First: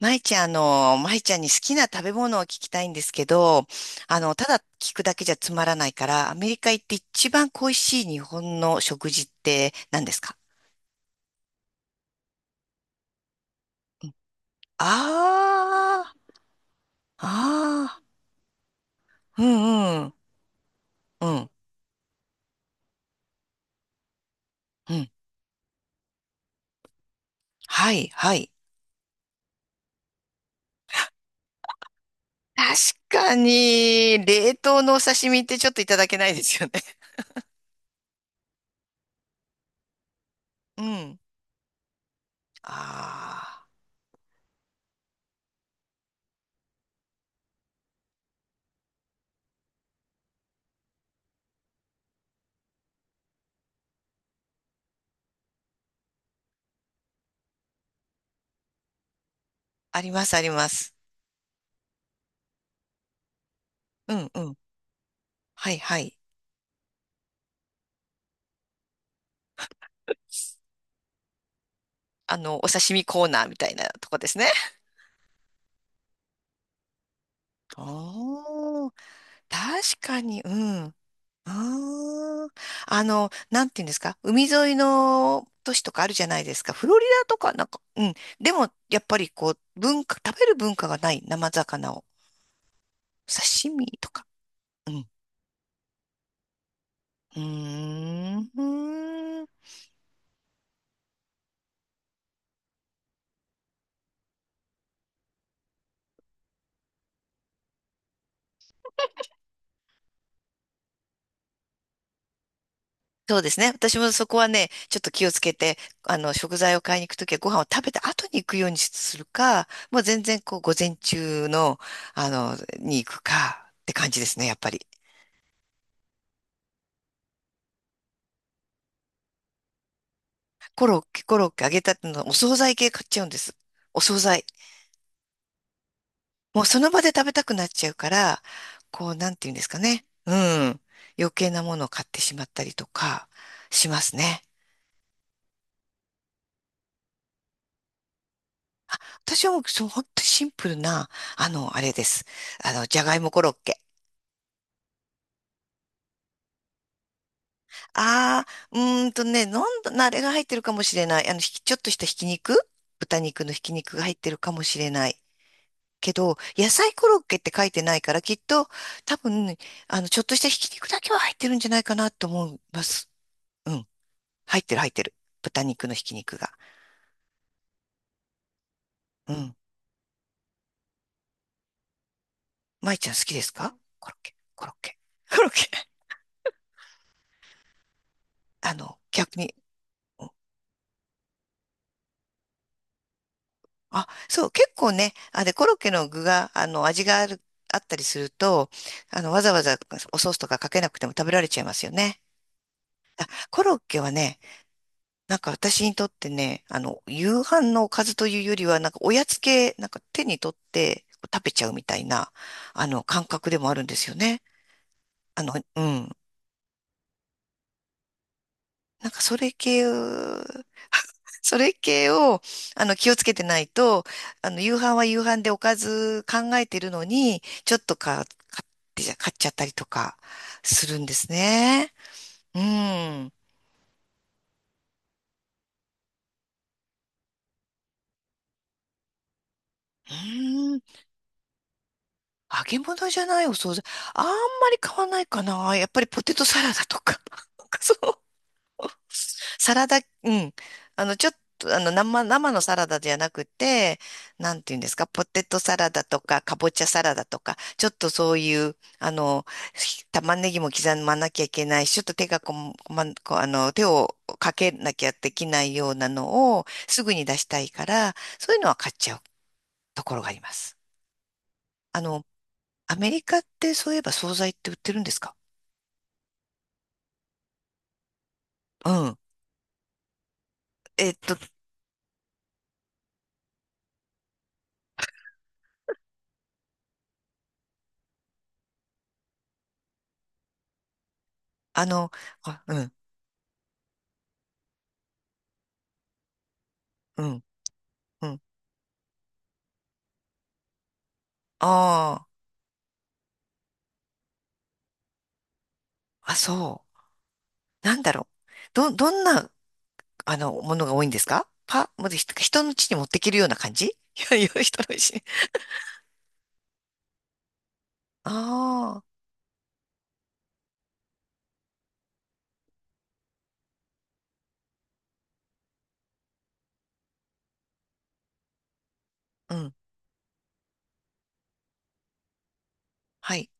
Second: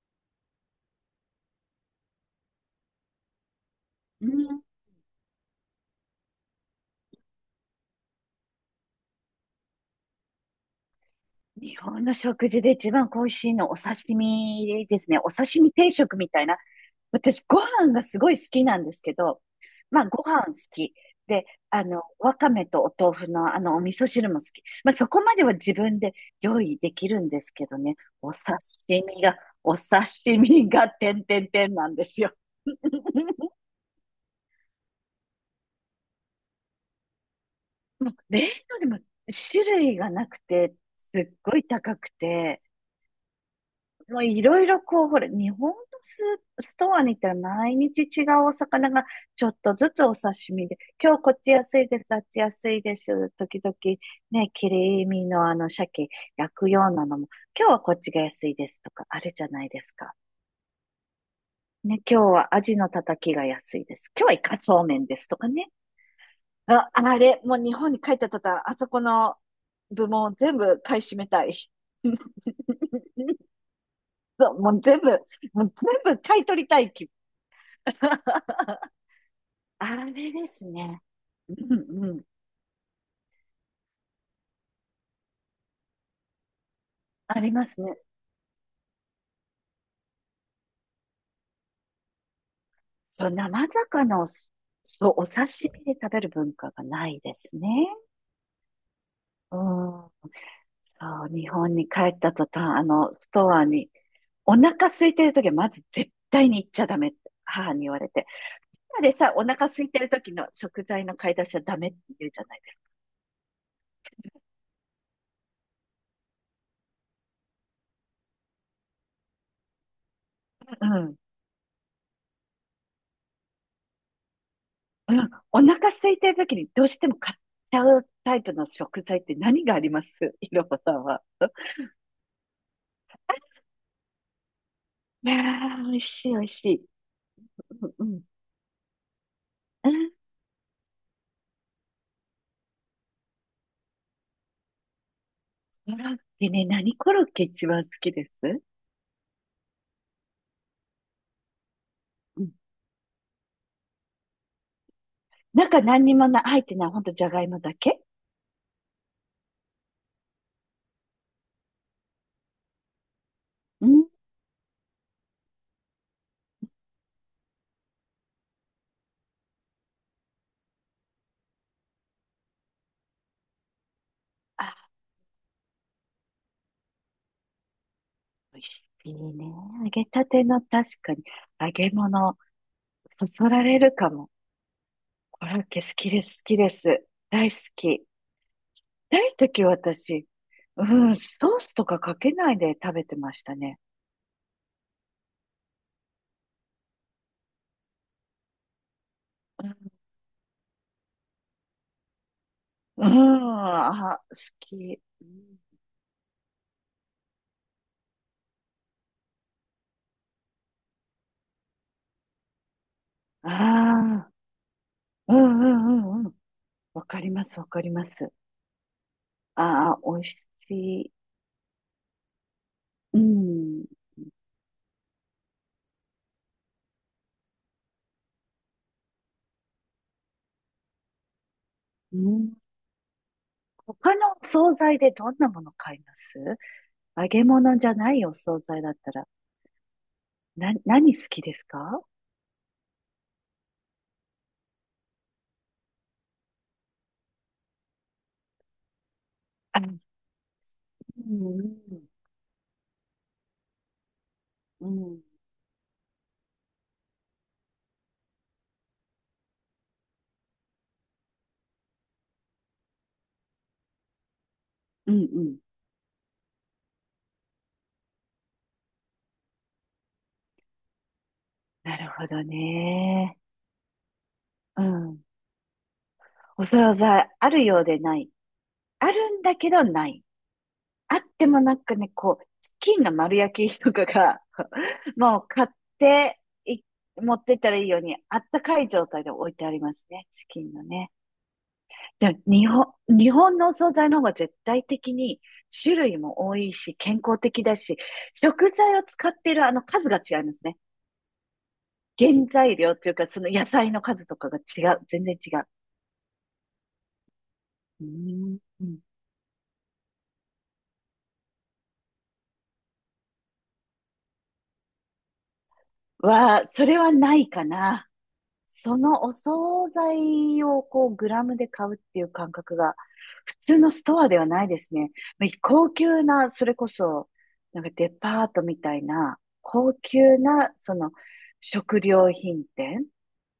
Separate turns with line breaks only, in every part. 舞ちゃん、舞ちゃんに好きな食べ物を聞きたいんですけど、
う
ただ
ん。
聞くだけじゃつまらないから、アメリカ行って一番恋しい日本の食事って何ですか？
日本の食事で一番恋しいのお刺
あ
身ですね。お刺身定食み
ー、
たいな。私、ご飯
あ
がすごい好きなんですけど、
ー、うん
ま
う
あ、
ん、
ご飯好き。
う
で、
ん、
わかめとお豆腐のお味噌汁も好き。ま
う
あ、そ
ん。
こまでは自分で用意できるんですけど
は
ね。
い、
お
は
刺
い。
身が、お刺身が、てんてんてんなんですよ。
確か に、冷凍のお刺身ってちょっといただけないですよね。
もう冷凍でも種類がなくて、
う
す
ん。
っごい高くて、
あ
もういろいろこう、ほら、日本のスストアに行ったら毎日違うお魚がちょっとずつお刺身で、今日こっち安いです、あっち安いです、時々ね、切り身のあの鮭焼くようなのも、今日はこっちが安いですとかあるじゃないです
ー、あり
か。
ます、あります。
ね、今日はアジのたたきが安いです。
う
今日
ん
は
う
イ
ん。
カそうめんですとか
は
ね。
い、はい。
あ、あれ、もう日本に帰った途端、あそこの部門全部買い占めたい。
お刺身コーナ ーみたいなとこですね。
そう、もう全部買い取りたい気。
あ ー
あ
確か
れ
に、
で
う
す
ん。
ね。
あ
うんうん。
ーなんていうんですか、海沿いの都市とかあるじゃないですか。フロリダと
あり
か、な
ま
ん
す
か、
ね。
うん。でも、やっぱりこう、文化、食べる文化がない生魚を、
そう、
刺
生
身と
魚
か。
を、
うん。
そう、お刺身で食べる文化がないで
う
すね。
ー
うん。
ん。
そう、日本に帰った途端、あの、ストアに、お腹空いてる時はまず絶対に行っちゃダメって母に言われて。今でさ、お腹空いてる時の食材の買い出しはダメって言うじゃないで
そうですね。私もそこはね、ちょっと気をつけて、食材を買いに行くときはご飯を食べた後に行くようにするか、もう全然こう、
す
午
う
前
か。
中の、に行くかって感じですね、やっぱり。
うん、お腹空いてる時にどうしても買っちゃうタイプの食材って何がありますいろは
コ
さ
ロ
ん
ッケ、
は。
コロッケ、揚げたてのお惣菜系買っちゃうんです。お惣菜。
いやー、美味しい美味
も
し
うそ
い。
の場で食べたくなっち
う
ゃ
ん
う
う
か
ん。
ら、こう、なんて言うんですか
う
ね。
ん。
うん。余計なものを買ってしまったりとか、しますね。
コロッケね、何コロッケ一番好きです？
私はもう、そう、本当にシンプルな、あれです。
うん。
じゃがいもコロッケ。
中何にもな、入ってない、ほんとじゃがいもだけ。
ああ、うーんとね、なんだ、なあれが入ってるかもしれない。ちょっとしたひき肉豚肉のひき
う
肉が
ん。
入ってるかもしれない。けど、野菜コロッケって書いてないから、きっと、多分、ちょっとしたひき肉だけは入ってるんじゃないかなと思います。うん。入っ
あ、
てる、入ってる。豚肉のひき肉が。
美味しい
う
ね。
ん。
揚げたての確かに、揚げ物、
舞ちゃん好
そ
きで
そ
す
ら
か
れるか
コロッ
も。
ケ、コロッケ、コ
コ
ロッ
ロッ
ケ。
ケ好 きです、好きです。大好き。
逆
大
に。
時私、うん、ソースとかかけないで食べてましたね。
あ、そう、結構ね、あでコロッケの具が、味がある、あったりすると、わざわざ
う
おソースとかかけなくても食べられちゃいますよね。
ん、
コロッケは
あ、好
ね、
き。
なんか私にとってね、夕飯のおかずというよりは、なんかおやつ系、なんか手に取って食べちゃうみたいな、感覚
あ
でもあるんですよ
あ、
ね。
う
あの、
んう
うん。
んうんうん。わかります、わかります。
なんかそれ系を、
ああ、美味しい。
それ系を、気を
う
つけてない
ん。
と、夕飯は夕飯でおかず考えてるのに、ちょっとか、買っちゃったりとか、するんですね。
うん、
うん。
他のお惣菜でどんなもの買います？揚げ物じゃないお惣菜だったら、な、
うん。
何好きですか？
揚げ物じゃないお惣菜。あんまり買わないかな。やっぱりポテトサラダとか。なんかそう。サ
あ、う
ラダ、
ん
うん。
う
ちょっと、
ん、
生のサラダじゃなくて、なんていうん
う
ですか、
ん、
ポテトサラダとか、かぼちゃサラダとか、ちょっとそういう、玉ねぎも刻まなきゃいけないし、ちょっと手がこん、こま、こ、手をかけなきゃ
うん、
で
う
き
ん。
ないようなのを、すぐに出したいから、そういうのは買っちゃうところがあります。
な
あ
る
の、
ほど
アメリ
ね。
カってそういえば惣菜って売っ
う
てるんです
ん。
か？
お惣菜、あるようでない。
う
あ
ん。
るんだけどない。
えっ
あっ
と、
てもなんかね、こう、チキンの丸焼きとかが もう買ってい、持ってったらいいように、あったかい状態で置いてありますね、チキンのね。
あの、
でも
あ、
日
うん、
本、日本のお惣菜の方が絶対的に種類も多いし、健
う
康
ん、
的だし、
うん。
食材を使っているあの数が違いますね。
あ
原材料っていうか、その野菜の数とかが違う。全然違う。
あ、あ、そう。なん
う
だろ
ー
う。ど
ん。
んな、ものが多いんですか？もう人の家に持ってけるような感じいやいや、人の家
は、それはないかな。そ
あ
のお惣菜をこうグラムで買うっていう感覚が普通のストアではないですね。まあ高級な、それこそ、なんかデパートみたいな、
あ、うん、
高級な、その食料品店。
はい。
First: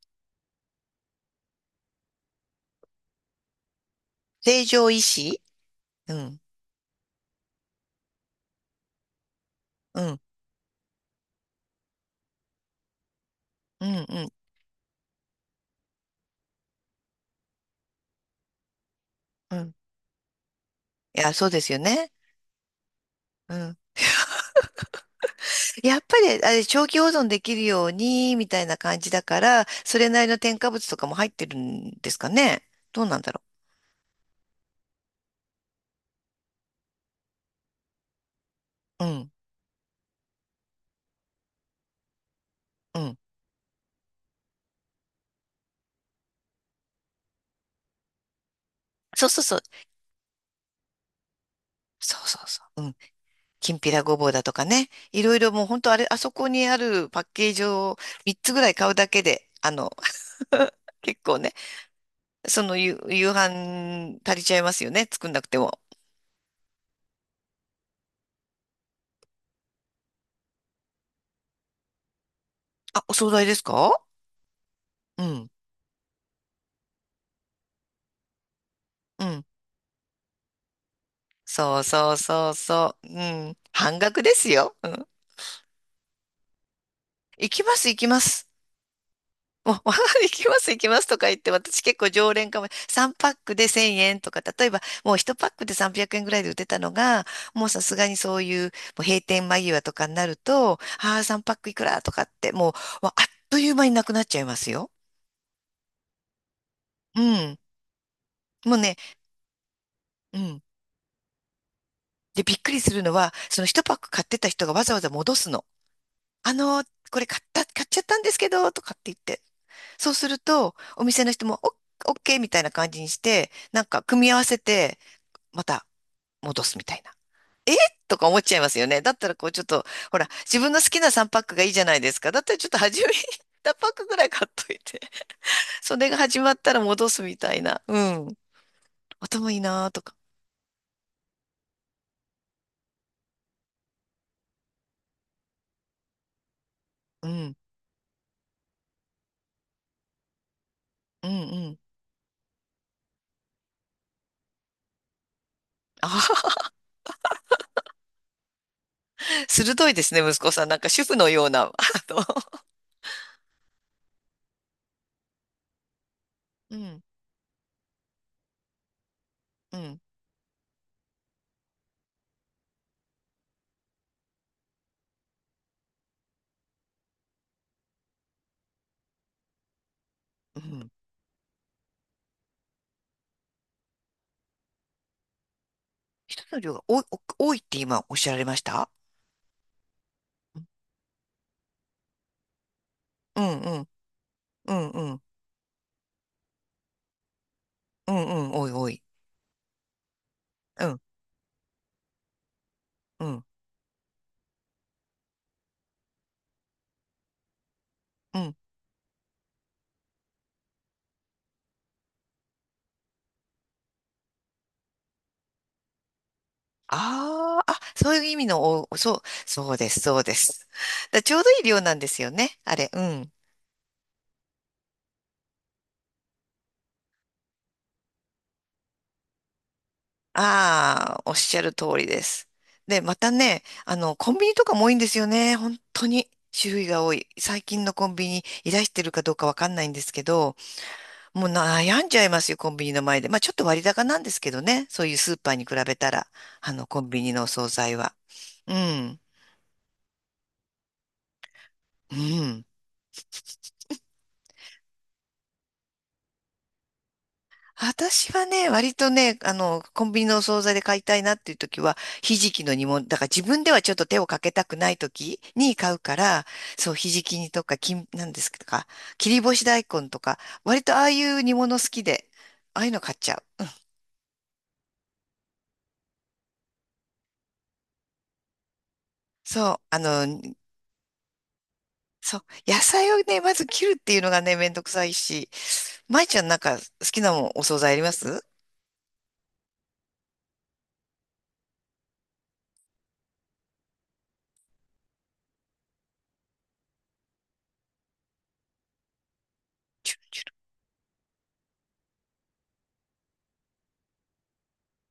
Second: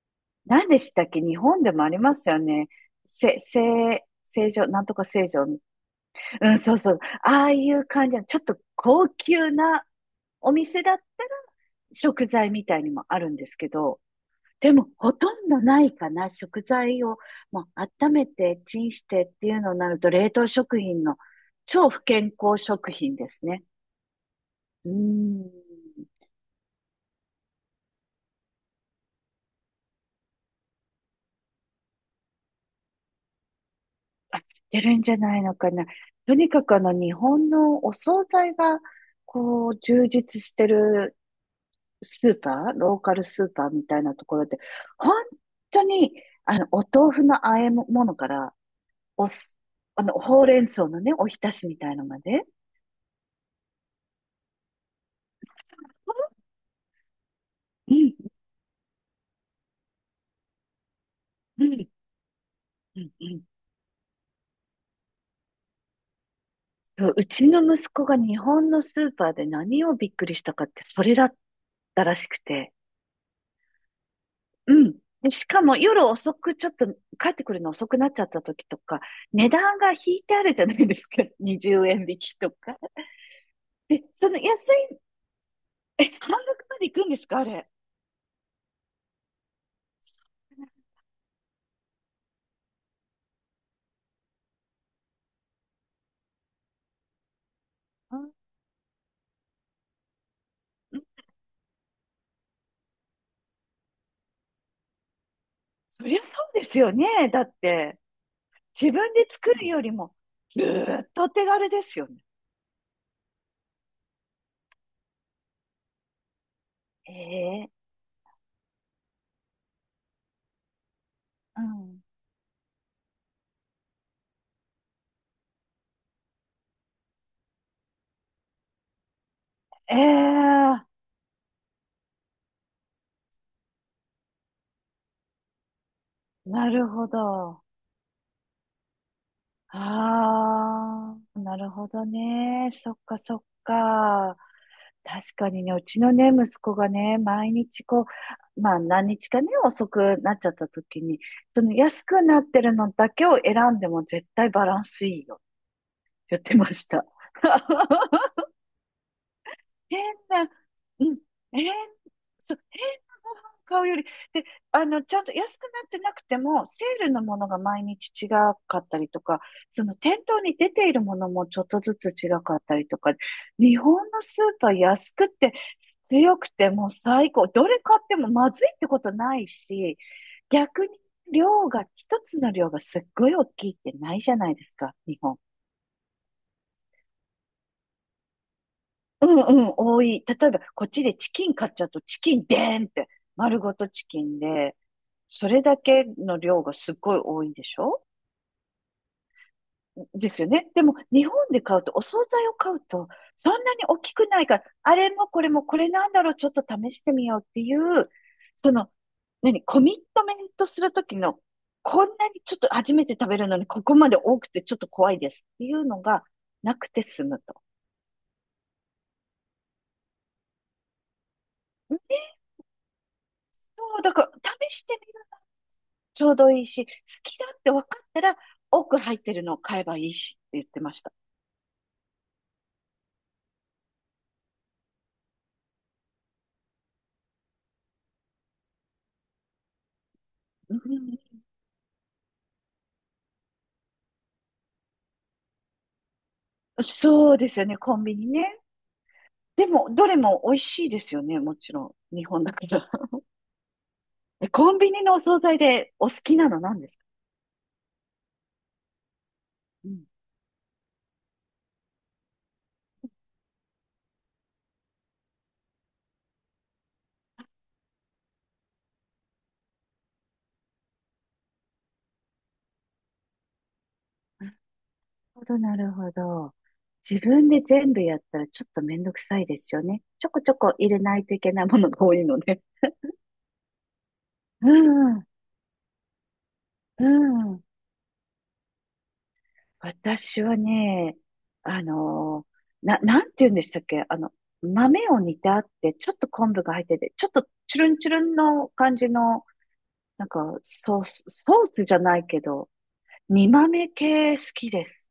何でしたっけ日本でもありますよね。せ、せ、成
成
城、なん
城
とか
石
正
井
常。う
うん、
ん、そうそう。ああいう感じの、ちょっと高級な
うん、
お店だったら食材みたいにもあるんですけ
うん、
ど、
うん、
でも、ほとんどないかな。食材をもう温めて、チンしてって
う
いう
ん。い
のになると、冷凍食品の
や、そうですよ
超不
ね。
健康食品です
う
ね。
ん
うーん。
やっぱり、あれ、長期保存できるように、みたいな感じだから、それなりの添加物とかも入ってるんですかね。どうなんだろ
あ、出るんじゃないのかな。とにかくあの、日本のお惣菜が、
う。うん、
こう、充実してるスーパー、ロ
う
ーカ
ん。
ルスーパーみたいなところで、本当に、あの、お豆腐の和え物から、
そ
お
うそ
す、
うそう。
あの、ほうれん草のね、おひたしみたいの
そ
ま
うそ
で、
うそう。うん。きんぴらごぼうだとかね。いろいろもう本当あれ、あそこにあるパッケージ
う
を
ん、
3つぐらい買うだけで、結構ね、
うん、うん、う
夕
ん。
飯足りちゃいますよね。作んなくても。
そううちの息子が日本のスーパーで何をびっくりしたかって、それだったらしくて。
あ、お惣菜ですか？
うん。
う
で、し
ん、
かも夜遅く、ちょっと帰ってくるの遅くなっちゃった時とか、
うん。
値段が引いてあるじゃないですか。20
そう
円
そう
引き
そ
と
う
か。
そう。うん。半
で、
額
そ
で
の
す
安
よ。う
い、
ん。
え、半額まで行くんですか、あ
行き
れ。
ます、行きます。もう、お 行きます、行きますとか言って、私結構常連かも。3パックで1000円とか、例えばもう1パックで300円ぐらいで売ってたのが、もうさすがに
うん
そういう、もう閉店間際とかになると、
うん。
ああ、3パックいくらとかって、もう、わあっという間になくなっちゃいますよ。
そりゃそうですよ
う
ね。だっ
ん。
て、
もう
自
ね、
分で作るよりも、
う
ず
ん。
ーっとお手軽ですよね。
で、びっくりするのは、その1パック買ってた人がわざわざ戻すの。あのー、これ買った、
ええ。
買っちゃったんですけど、とかって言って。そうすると、お店の人も、
うん。
オッケーみたいな感じにして、なんか組み合わせて、また戻すみたいな。えとか思っちゃいますよね。だったらこうちょっと、
え
ほら、自分の
え。
好きな3パックがいいじゃないですか。だったらちょっと初めに1パックぐらい買っといて、それが始まっ
な
たら
るほ
戻すみたい
ど。
な。うん。頭いいなーとか。
ああ、なるほどね。そっかそっか。確かにね、うちのね、息子がね、
う
毎
ん。
日こう、まあ何日かね、遅くなっちゃった時に、
うん
そ
う
の
ん。
安くなってるのだけを選んでも絶対バランスいいよって
あ
言っ
あ、
てました。
鋭いで
変
すね、息子
な、
さん。なんか主
う
婦
ん、
のような。
変、
の、
そう、変なご飯買うより、で、あの、ちゃんと安くなってなくても、
う
セ
ん、
ールのものが毎日違かったりとか、
う
その
ん、
店頭に出ているものもちょっとずつ違かったりとか、日本のスーパー安くて強くてもう最高。どれ買ってもまずいってことないし、
う
逆
ん。
に量が、一つの量がすっごい大きいってないじゃないですか、日本。
人の量が多い、お多いって今おっしゃられました？
うんうん、多い。例え
う
ば、
ん、
こっちでチキン買っちゃうと、チキンでーんって、
うん、
丸ご
う
とチキンで、
ん、うん、
それだけの量がすっごい多いでしょ
うん、うん、多い、多い。
ですよね。で
う
も、
ん、
日本で買うと、お惣菜を買うと、
うん、
そんなに大きくないから、あれもこれもこれなんだろう、ちょっと試してみようっていう、
うん。
その、何、コミットメントするときの、こんなにちょっと初めて食べるのに、ここまで多くてちょっと怖いですっていうのがなくて済むと。
ああ、あ、そういう意味の、お、そう、そうです、そうです。だちょうどいい量な
う
ん
ん。
ですよね、あれ。うん。
そう、だから、試してちょうどいいし、好きだって分かったら、多く入ってるのを買えばいいしって言ってました。
ああ、おっしゃる通りです。で、またね、コンビニとかも多いんですよね、本当に。種類が多い。最近のコンビニいらしてるかどうかわかんないんですけど、
うん、
もう悩んじゃいますよ、コンビニの前で。まあちょっと割高なんですけどね、そういうスーパーに比べたら、コンビニ
そう
のお
ですよ
惣
ね、
菜
コンビ
は。
ニね。
うん。
でも、どれも美味しいですよね、もちろ
う
ん。日本だ
ん。
から。えコンビニのお惣菜でお好きなの何ですか？
私はね、割とね、
う
コ
ん。
ンビニのお惣菜で買いたいなっていう時は、ひじきの煮物、だから自分ではちょっと手をかけたくない時に買うから、そう、ひじき煮とか、きん、なんですか、切り干し大根とか、割とああいう煮物好きで、ああいうの買っちゃう。
なるほど、なるほど。自分で全部やったらちょっとめんどくさいで
そ
す
う、
よね。ちょこちょこ入れないといけないものが多い
そ
の
う、
で。
野菜をね、まず切るっていうのがね、めん
う
どくさい
ん、
し、まいちゃんなんか好
う
きなもんお
ん。
惣菜あります
私はね、あのなんて言うんでしたっけあの、豆を煮てあって、ちょっと昆布が入ってて、ちょっとチュルンチュルンの感じの、なんか、ソースじゃないけど、煮豆系好きです。